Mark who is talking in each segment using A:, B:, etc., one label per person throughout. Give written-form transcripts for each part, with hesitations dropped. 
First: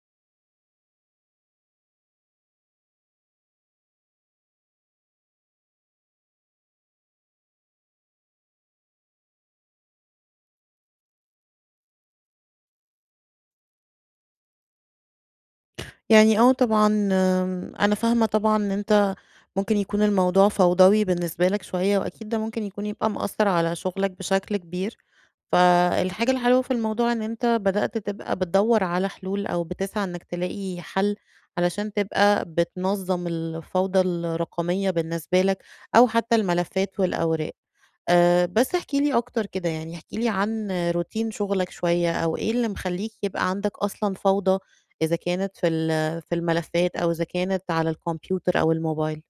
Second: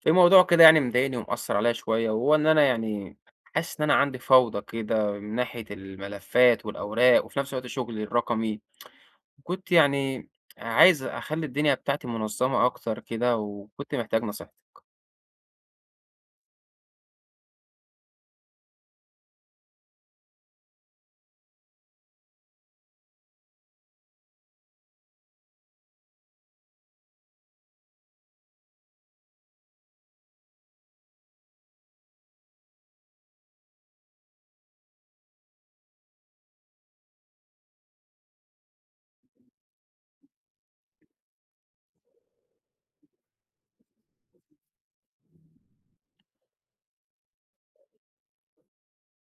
A: في موضوع كده يعني مضايقني ومأثر عليا شوية، وهو إن أنا يعني حاسس إن أنا عندي فوضى كده من ناحية الملفات والأوراق، وفي نفس الوقت شغلي الرقمي كنت يعني عايز أخلي الدنيا بتاعتي منظمة أكتر كده، وكنت محتاج نصيحتك.
B: يعني آه طبعًا أنا فاهمة طبعًا إن أنت ممكن يكون الموضوع فوضوي بالنسبة لك شوية، وأكيد ده ممكن يكون يبقى مأثّر على شغلك بشكل كبير، فالحاجة الحلوة في الموضوع إن أنت بدأت تبقى بتدوّر على حلول أو بتسعى إنك تلاقي حل علشان تبقى بتنظّم الفوضى الرقمية بالنسبة لك أو حتى الملفات والأوراق. بس احكِ لي أكتر كده، يعني احكِ لي عن روتين شغلك شوية، أو إيه اللي مخلّيك يبقى عندك أصلًا فوضى، إذا كانت في الملفات أو إذا كانت على الكمبيوتر أو الموبايل؟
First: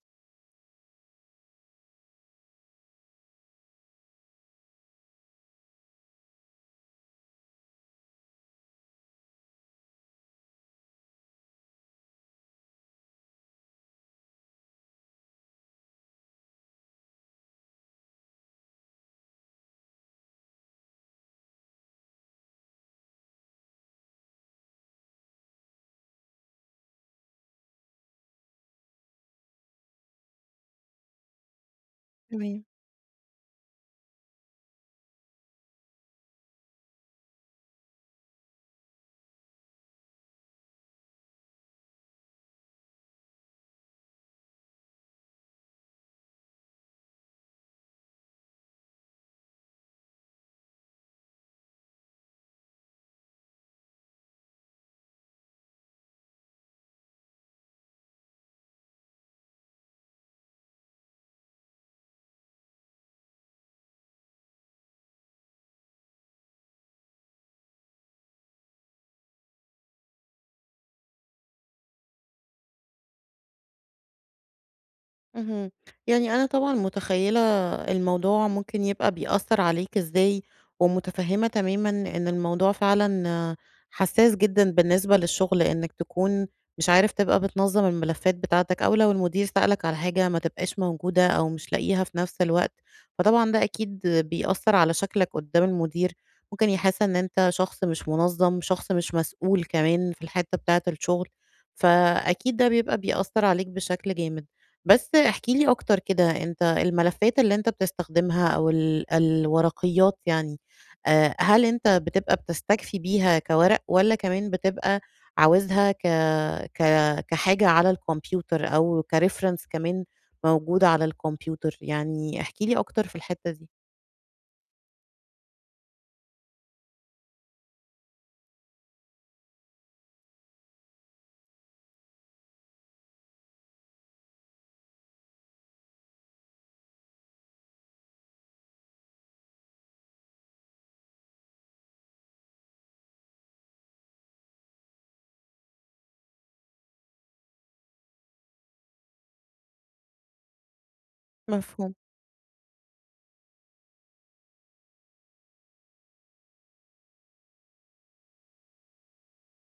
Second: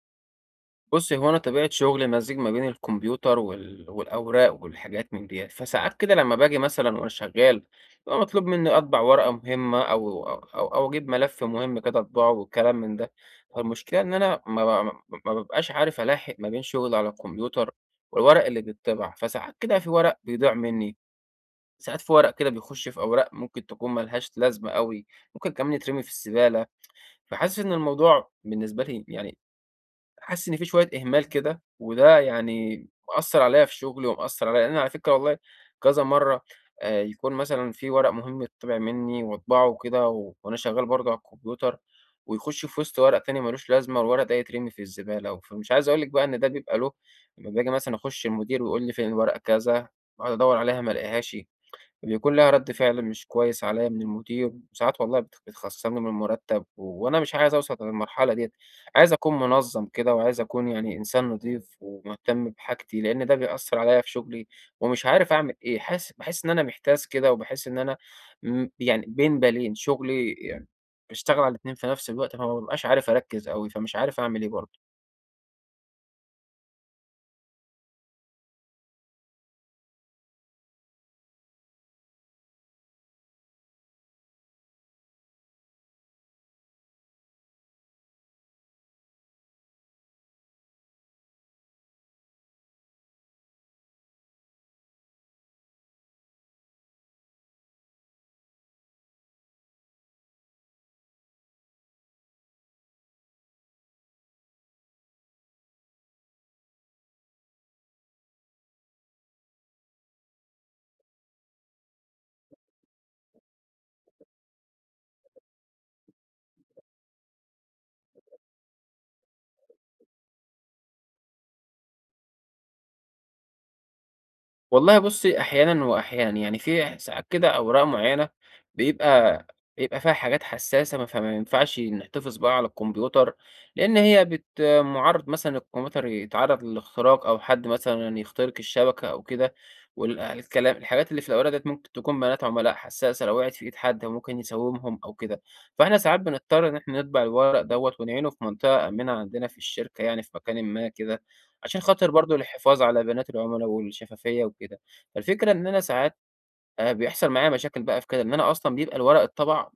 A: بُصّي، هو أنا طبيعة شغلي مزيج ما بين الكمبيوتر والأوراق والحاجات من ديّة، فساعات كده لمّا باجي مثلًا وأنا شغّال، بيبقى مطلوب منّي أطبع ورقة مهمة أو أجيب ملف مهم كده أطبعه والكلام من ده. فالمشكلة إن أنا ما بابقاش عارف ألاحق ما بين شغلي على الكمبيوتر والورق اللي بيتطبع، فساعات كده في ورق بيضيع منّي، ساعات في ورق كده بيخش في أوراق ممكن تكون ما لهاش لازمة أوي، ممكن كمان يترمي في الزبالة. فحاسس إن الموضوع بالنسبة لي يعني حاسس إن في شوية إهمال كده، وده
B: تمام.
A: يعني مأثّر عليَّ في شغلي، ومأثّر عليَّ لأن أنا على فكرة والله كذا مرّة يكون مثلًا في ورق مهم يتطبع منّي وأطبعه وكده وأنا شغّال برضه على الكمبيوتر، ويخُش في وسط ورق تاني ما لوش لازمة والورق ده يترمي في الزبالة. فمش عايز أقول لِك بقى إن ده بيبقى له لمّا باجي مثلًا أخُش المدير ويقول لي فين الورقة كذا، باقعد أدوّر عليها ما ألاقيهاش. بيكون ليها رد فعل مش كويس عليّا من المدير، وساعات والله بتخصّمني من المرتب، وأنا مش عايز أوصل للمرحلة ديّة. عايز أكون منظّم كده، وعايز أكون يعني إنسان نضيف ومهتم بحاجتي، لإن ده بيأثّر عليّا في شغلي، ومش عارف أعمل إيه، باحس إن أنا محتاس كده، وباحس إن أنا يعني بين بالين، شغلي يعني باشتغل على الاتنين في نفس الوقت، فما بابقاش عارف أركّز أوي، فمش عارف أعمل إيه برضه.
B: اهم. يعني أنا طبعًا متخيّلة الموضوع ممكن يبقى بيأثّر عليك إزاي، ومتفهّمة تمامًا إن الموضوع فعلًا آه، حساس جدًا بالنسبة للشغل، إنّك تكون مش عارف تبقى بتنظّم الملفات بتاعتك، أو لو المدير سألك على حاجة ما تبقاش موجودة أو مش لاقيها في نفس الوقت، فطبعًا ده أكيد بيأثّر على شكلك قدّام المدير، ممكن يحس إن أنت شخص مش منظّم، شخص مش مسؤول كمان في الحتّة بتاعة الشغل، فأكيد ده بيبقى بيأثّر عليك بشكل جامد. بس احكِ لي أكتر كده، أنت الملفات اللي أنت بتستخدمها أو الورقيات يعني، هل أنت بتبقى بتستكفي بيها كورق والّا كمان بتبقى عاوزها ك ك كحاجة على الكمبيوتر أو كreference كمان موجود على الكمبيوتر؟ يعني احكِ لي أكتر في الحتّة دي.
A: والله بُصّي، أحيانًا وأحيانًا، يعني في ساعات كده أوراق معيّنة بيبقى بيبقى فيها حاجات حسّاسة ما فما ينفعش نحتفظ بها على الكمبيوتر، لإن هي بت مُعرّض مثلًا الكمبيوتر يتعرّض للاختراق أو حد مثلًا يخترق الشبكة أو كده، وال الكلام الحاجات اللي في الأوراق ديّة ممكن تكون بيانات عملاء حسّاسة لو وقعت في إيد حد ممكن يسوّمهم أو كده، فإحنا ساعات بنضطر إن إحنا نطبع الورق دوّة ونعينه في منطقة آمنة عندنا في الشركة يعني في مكانٍ ما كده، عشان
B: مفهوم.
A: خاطر برضه الحفاظ على بيانات العملا والشفافية وكده. فالفكرة إن أنا ساعات بيحصل معايا مشاكل بقى في كده، إن أنا أصلًا بيبقى الورق اتطبع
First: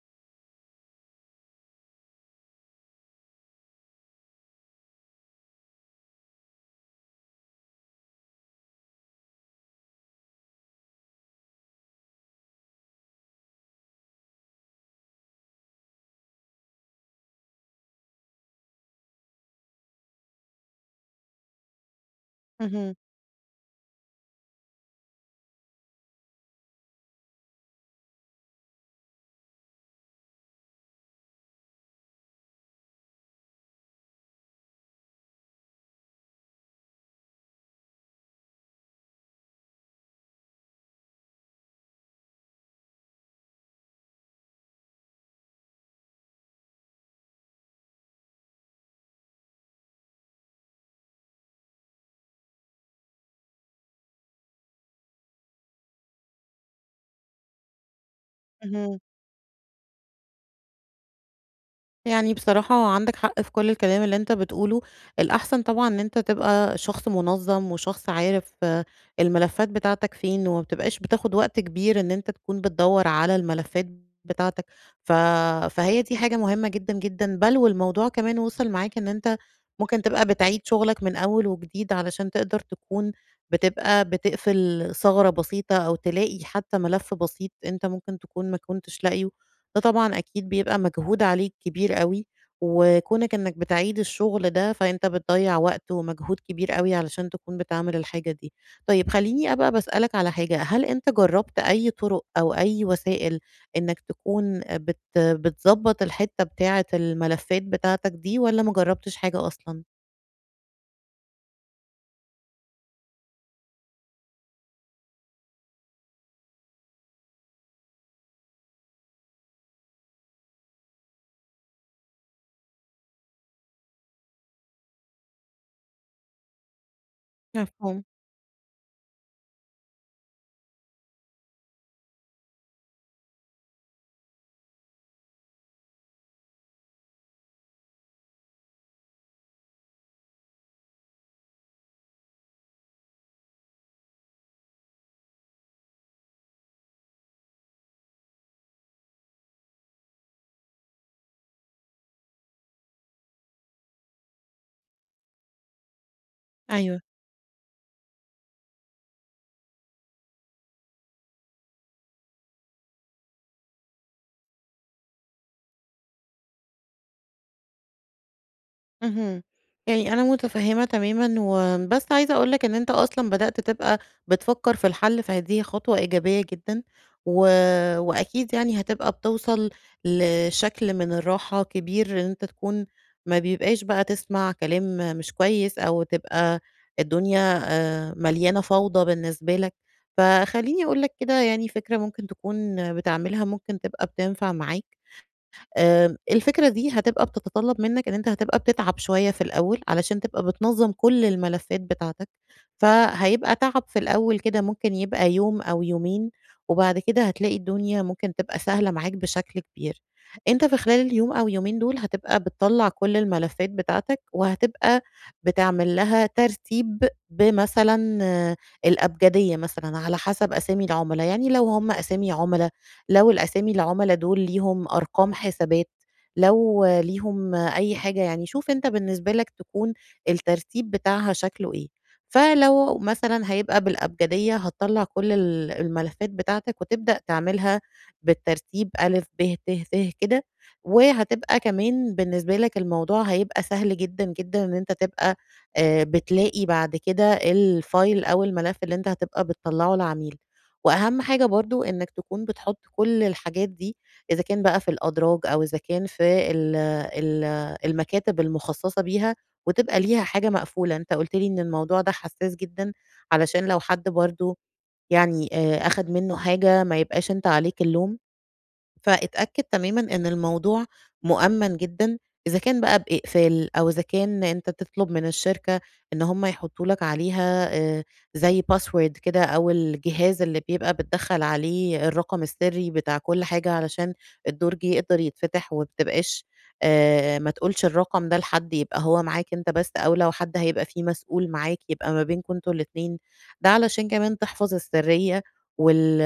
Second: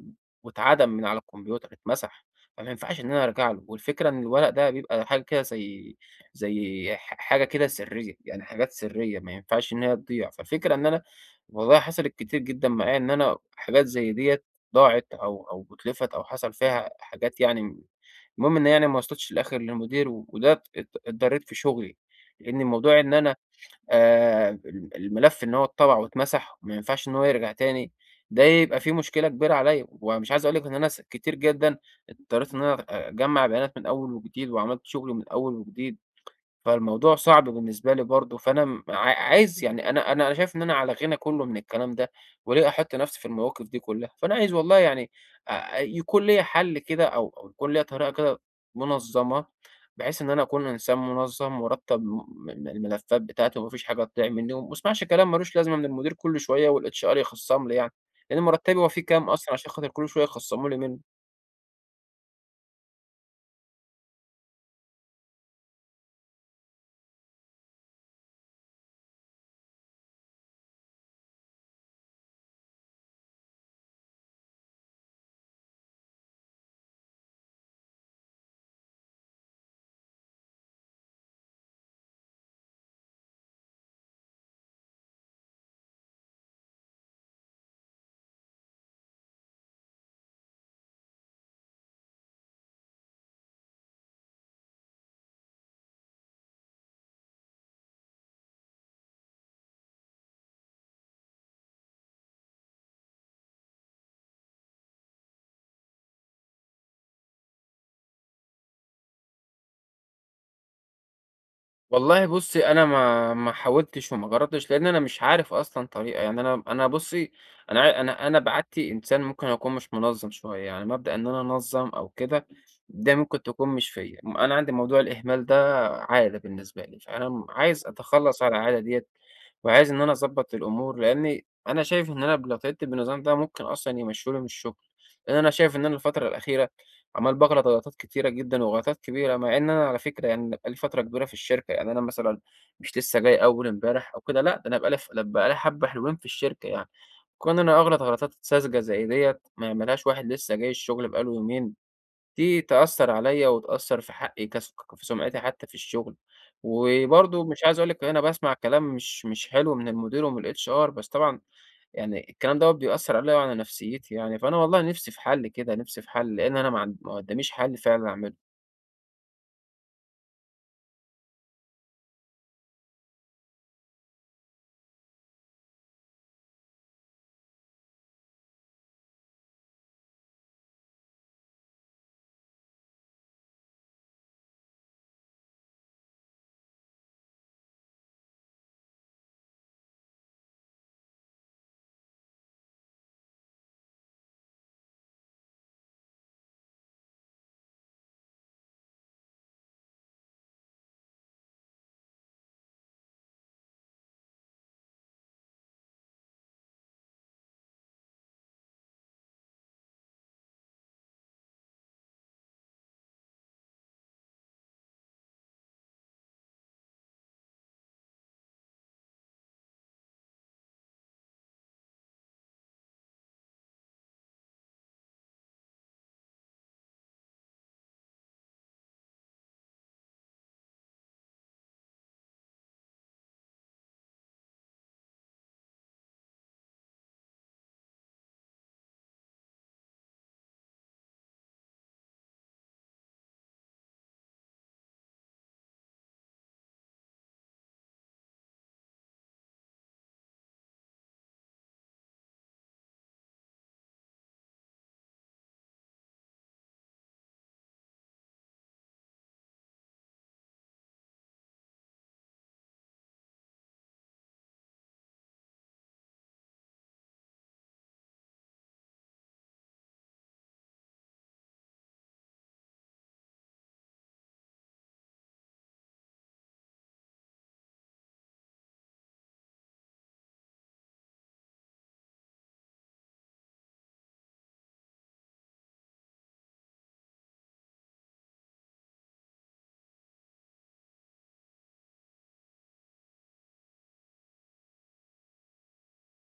A: واتعدم من على الكمبيوتر، اتمسح، فما ينفعش إن أنا أرجع له، والفكرة إن الورق ده بيبقى حاجة كده زي حاجة كده سرية، يعني حاجات سرية ما ينفعش إن هي تضيع. فالفكرة إن أنا والله حصلت كتير جدًا معايا إن أنا حاجات زي ديّة ضاعت أو اتلفت أو حصل فيها حاجات يعني المهم إن يعني ما وصلتش في الآخر للمدير، وده اتضريت في شغلي، لإن
B: اهم،
A: موضوع إن أنا ال الملف إن هو اتطبع واتمسح وما ينفعش إن هو يرجع تاني، ده يبقى فيه مشكلة كبيرة عليّا، ومش عايز أقول لِك إن أنا كتير جدًا اضطريت إن أنا أجمّع بيانات من أول وجديد، وعملت شغل من أول وجديد. فالموضوع صعب بالنسبة لي برضه، فأنا م عا عايز يعني أنا شايف إن أنا على غِنى كلّه من الكلام ده، وليه أحُط نَفْسي في المواقف دي كلّها، فأنا عايز والله يعني يكون ليّا حَل كده أو يكون ليّا طريقة كده منظّمة، بحيث إن أنا أكون إنسان منظّم وارتّب م م الملفّات بتاعتي وما فيش حاجة تضيع منّي وما اسمعش كلام مالوش لازمة من المدير كل شوية والHR يخصّم لي يعني، لإن مُرتّبي هو
B: اهم.
A: فيه كام أصلًا عشان خاطر كل شوية يخصّموا لي منّه؟
B: يعني بصراحة عندك حق في كل الكلام اللي انت بتقوله. الأحسن طبعا ان انت تبقى شخص منظم وشخص عارف آه، الملفات بتاعتك فين وما بتبقاش بتاخد وقت كبير ان انت تكون بتدور على الملفات بتاعتك ف... فهي دي حاجة مهمة جدا جدا بل والموضوع كمان وصل معاك ان انت ممكن تبقى بتعيد شغلك من أول وجديد علشان تقدر تكون بتبقى بتقفل ثغرة بسيطة أو تلاقي حتى ملف بسيط انت ممكن تكون ما كنتش لاقيه. ده طبعًا أكيد بيبقى مجهود عليك كبير أوي، وكونك إنك بتعيد الشغل ده، فأنت بتضيّع وقت ومجهود كبير أوي علشان تكون بتعمل الحاجة دي. طيب خلّيني أبقى باسألك على حاجة، هل أنت جرّبت أي طرق أو أي وسائل إنك تكون بتضبّط الحتّة بتاعة الملفات بتاعتك دي والّا ما جرّبتش حاجة أصلًا؟
A: والله بُصّي، أنا ما حاولتش وما جرّبتش، لإن أنا مش عارف أصلًا طريقة، يعني أنا بُصّي، أنا عا أنا أنا بعادتي إنسان ممكن أكون مش منظّم شوية، يعني مبدأ إن أنا أنظّم أو كده، ده ممكن تكون مش فيّا، أنا عندي موضوع الإهمال ده عادة بالنسبة لي، فأنا عايز
B: مفهوم،
A: أتخلّص على العادة ديّة، وعايز إن أنا أضبّط الأمور، لإنّي أنا شايف إن أنا لو اتّبعت بالنظام ده ممكن أصلًا يمشّوني من الشغل، لإن أنا شايف إن أنا الفترة الأخيرة عمال باغلط غلطات كتيرة جدًا وغلطات كبيرة، مع إن أنا على فكرة يعني أنا بقى لي فترة كبيرة في الشركة، يعني أنا مثلًا مش لسه جاي أول امبارح أو كده لأ، ده بقى لي حبة حلوين في الشركة يعني، كون إني أغلط غلطات ساذجة زي ديّة ما يعملهاش واحد لسه جاي الشغل بقى له يومين، دي تأثّر عليّا وتأثّر في حقي في سمعتي حتى في الشغل،
B: أيوه.
A: وبرضه مش عايز أقول لِك أنا باسمع كلام مش حلو من المدير ومن الHR بس طبعًا يعني الكلام دوّة بيأثّر عليَّ وعلى نفسيتي يعني، فأنا والله نِفْسي في حَل كده، نِفْسي في حَل، لإن أنا ما قدّاميش حَل فعلًا أعمله.
B: اهم. يعني أنا متفهّمة تمامًا، وبس عايزة أقول لك إن أنت أصلًا بدأت تبقى بتفكّر في الحل، فدي خطوة إيجابية جدًا، و وأكيد يعني هتبقى بتوصل لشكل من الراحة كبير، إن أنت تكون ما بيبقاش بقى تسمع كلام مش كويس، أو تبقى الدنيا مليانة فوضى بالنسبة لك. فخلّيني أقول لك كده يعني فكرة ممكن تكون بتعملها، ممكن تبقى بتنفع معاك. الفكرة دي هتبقى بتتطلب منّك إن أنت هتبقى بتتعب شوية في الأول، علشان تبقى بتنظّم كل الملفات بتاعتك، فهيبقى تعب في الأول كده ممكن يبقى يوم أو يومين، وبعد كده هتلاقي الدنيا ممكن تبقى سهلة معاك بشكل كبير. أنت في خلال اليوم أو يومين دول هتبقى بتطلّع كل الملفات بتاعتك، وهتبقى بتعمل لها ترتيب بمثلًا آه، الأبجدية مثلًا على حسب أسامي العُملا، يعني لو هم أسامي عُملا لو الأسامي العُملا دول ليهم أرقام حسابات، لو ليهم أي حاجة، يعني شوف أنت بالنسبة لك تكون الترتيب بتاعها شكله إيه. فلو مثلًا هيبقى بالأبجدية هتطلّع كل الملفات بتاعتك وتبدأ تعملها بالترتيب أ، ب، ت، ث كده، وهتبقى كمان بالنسبة لك الموضوع هيبقى سهل جدًا، جدًا إن أنت تبقى بتلاقي بعد كده الfile أو الملف اللي أنت هتبقى بتطلّعه للعميل. وأهم حاجة برضه إنك تكون بتحط كل الحاجات دي، إذا كان بقى في الأدراج أو إذا كان في ال ال المكاتب المخصصة بيها، وتبقى ليها حاجة مقفولة، أنت قُلت لي إن الموضوع ده حساس جدًا، علشان لو حد برضه يعني أخد منه حاجة ما يبقاش أنت عليك اللوم. فاتأكد تمامًا إن الموضوع مؤمَّن جدًا، إذا كان بقى بإقفال أو إذا كان أنت تطلب من الشركة إن هم يحطّوا لك عليها زي password كده أو الجهاز اللي بيبقى بتدخّل عليه الرقم السري بتاع كل حاجة علشان الدرج يقدر يتفتح وما بتبقاش ما تقولش الرقم ده لحد، يبقى هو معاك أنت بس أو لو حد هيبقى فيه مسؤول معاك يبقى ما بينكم أنتم الاتنين، ده علشان كمان تحفظ السرية وال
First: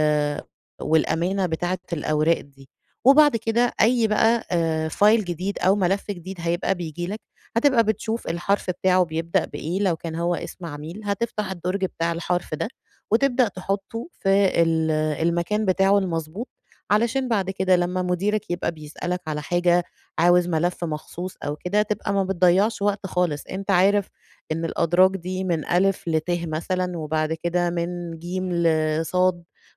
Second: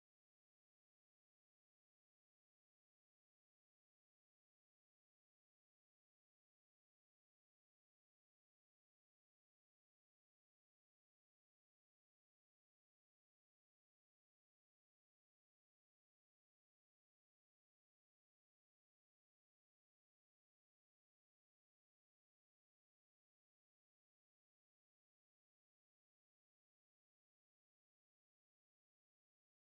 B: والأمانة بتاعة الأوراق دي. وبعد كده أي بقى file جديد أو ملف جديد هيبقى بييجي لك، هتبقى بتشوف الحرف بتاعه بيبدأ بإيه، لو كان هو اسم عميل هتفتح الدرج بتاع الحرف ده، وتبدأ تحطه في المكان بتاعه المضبوط، علشان بعد كده لمّا مديرك يبقى بيسألك على حاجة، عاوز ملف مخصوص أو كده، تبقى ما بتضيّعش وقت خالص، أنت عارف إن الأدراج دي من أ لت مثلًا، وبعد كده من ج لص،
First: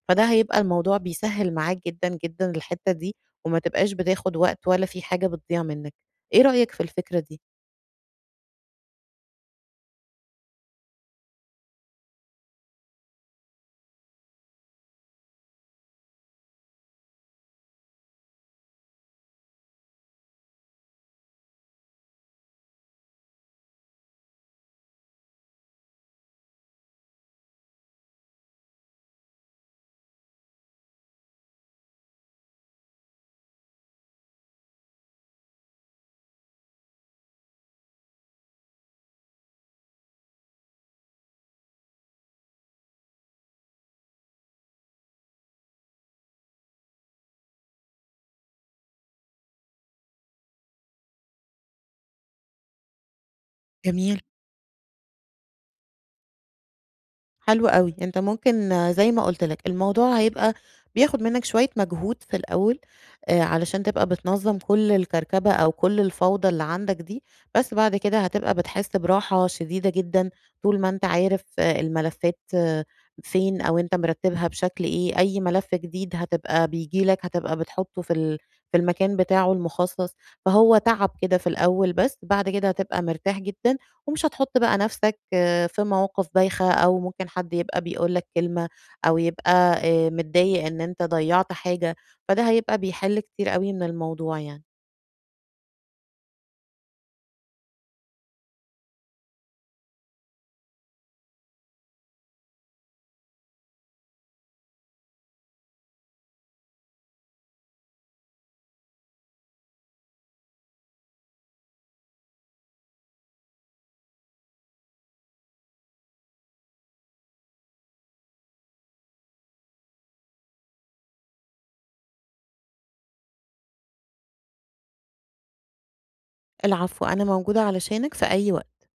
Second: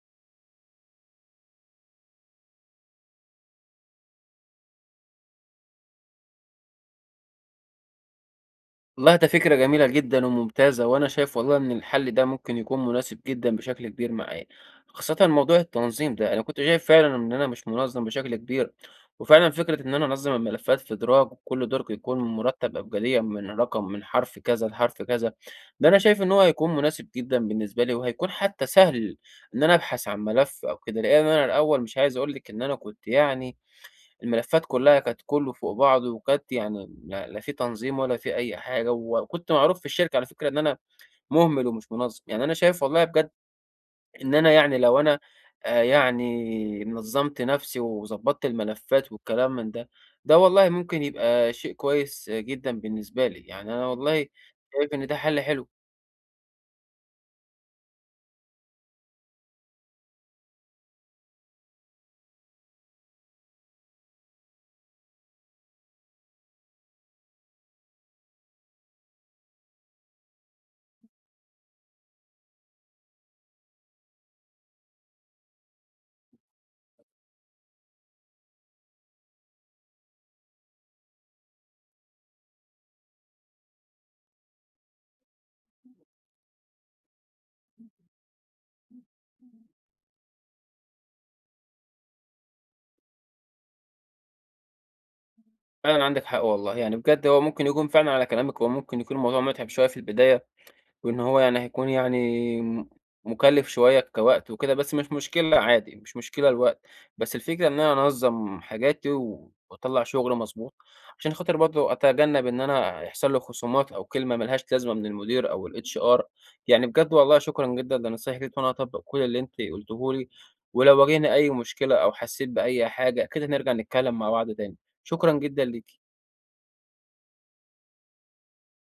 B: فده هيبقى الموضوع بيسهّل معاك جدًا، جدًا الحتّة دي، وما تبقاش بتاخد وقت ولا في حاجة بتضيع منّك. إيه رأيك في الفكرة دي؟
A: والله ده فكرة جميلة جدًا وممتازة، وأنا شايف والله إن الحل ده ممكن يكون مناسب جدًا بشكل كبير معايا، خاصةً موضوع التنظيم ده، أنا كنت شايف فعلًا إن أنا مش منظَّم بشكل كبير، وفعلًا فكرة إن أنا أنظَّم الملفات في دراج وكل درج يكون مرتَّب أبجديًا من حرف كذا لحرف كذا، ده أنا شايف إن هو هيكون مناسب جدًا بالنسبة لي، وهيكون حتى سهل إن أنا أبحث عن ملف أو كده، لإن أنا الأول مش عايز أقول لِك إن أنا كنت يعني الملفات كلّها كانت كلّه فوق بعضه، وكانت يعني لا لا في تنظيم ولا في أي حاجة، وكنت معروف في الشركة على فكرة إن أنا مهمل ومش منظّم، يعني أنا شايف والله بجد إن أنا يعني لو أنا يعني نظّمت نفسي وضبّطت الملفات والكلام من ده، ده والله ممكن يبقى شيء كويس آه، جدًا بالنسبة لي، يعني أنا
B: جميل.
A: والله شايف إن ده حل حلو.
B: حلو أوي، أنت ممكن آه، زي ما قُلت لك الموضوع هيبقى بياخد منّك شوية مجهود في الأول، علشان تبقى بتنظّم كل الكركبة أو كل الفوضى اللي عندك دي، بس بعد كده هتبقى بتحس براحة شديدة جدًا طول ما أنت عارف آه، الملفات آه، فين أو أنت مرتّبها بشكل إيه، أي ملف جديد هتبقى بييجي لك هتبقى بتحطّه في ال في المكان بتاعه المخصص، فهو تعب كده في الأول بس، بعد كده هتبقى مرتاح جدًا ومش هتحط بقى نَفْسك في مواقف بايخة أو ممكن حد يبقى بيقول لك كلمة أو يبقى متضايق إن أنت ضيّعت حاجة، فده هيبقى بيحل كتير أوي من الموضوع يعني.
A: فعلًا عندِك حق والله، يعني بجد هو ممكن يكون فعلًا على كلامِك هو ممكن يكون الموضوع مُتعب شوية في البداية، وإن هو يعني هيكون يعني مُكلِّف شوية كوقت وكده، بس مش مشكلة عادي، مش مشكلة الوقت، بس الفكرة إن أنا أنظّم حاجاتي وأطلّع شغل مضبوط، عشان خاطر برضه أتجنب إن أنا يحصل لي خصومات أو كلمة ما لهاش لازمة من المدير أو الHR، يعني بجد والله شكرًا جدًا لنصايحِك ديّة وأنا هاطبّق كل اللي أنتِ قُلتيه لي، ولو واجهني أي مشكلة أو حسّيت بأي حاجة أكيد هنرجع نتكلّم مع بعض تاني، شكرًا جدًا ليكِ.
B: العفو، أنا موجودة علشانك في أي وقت.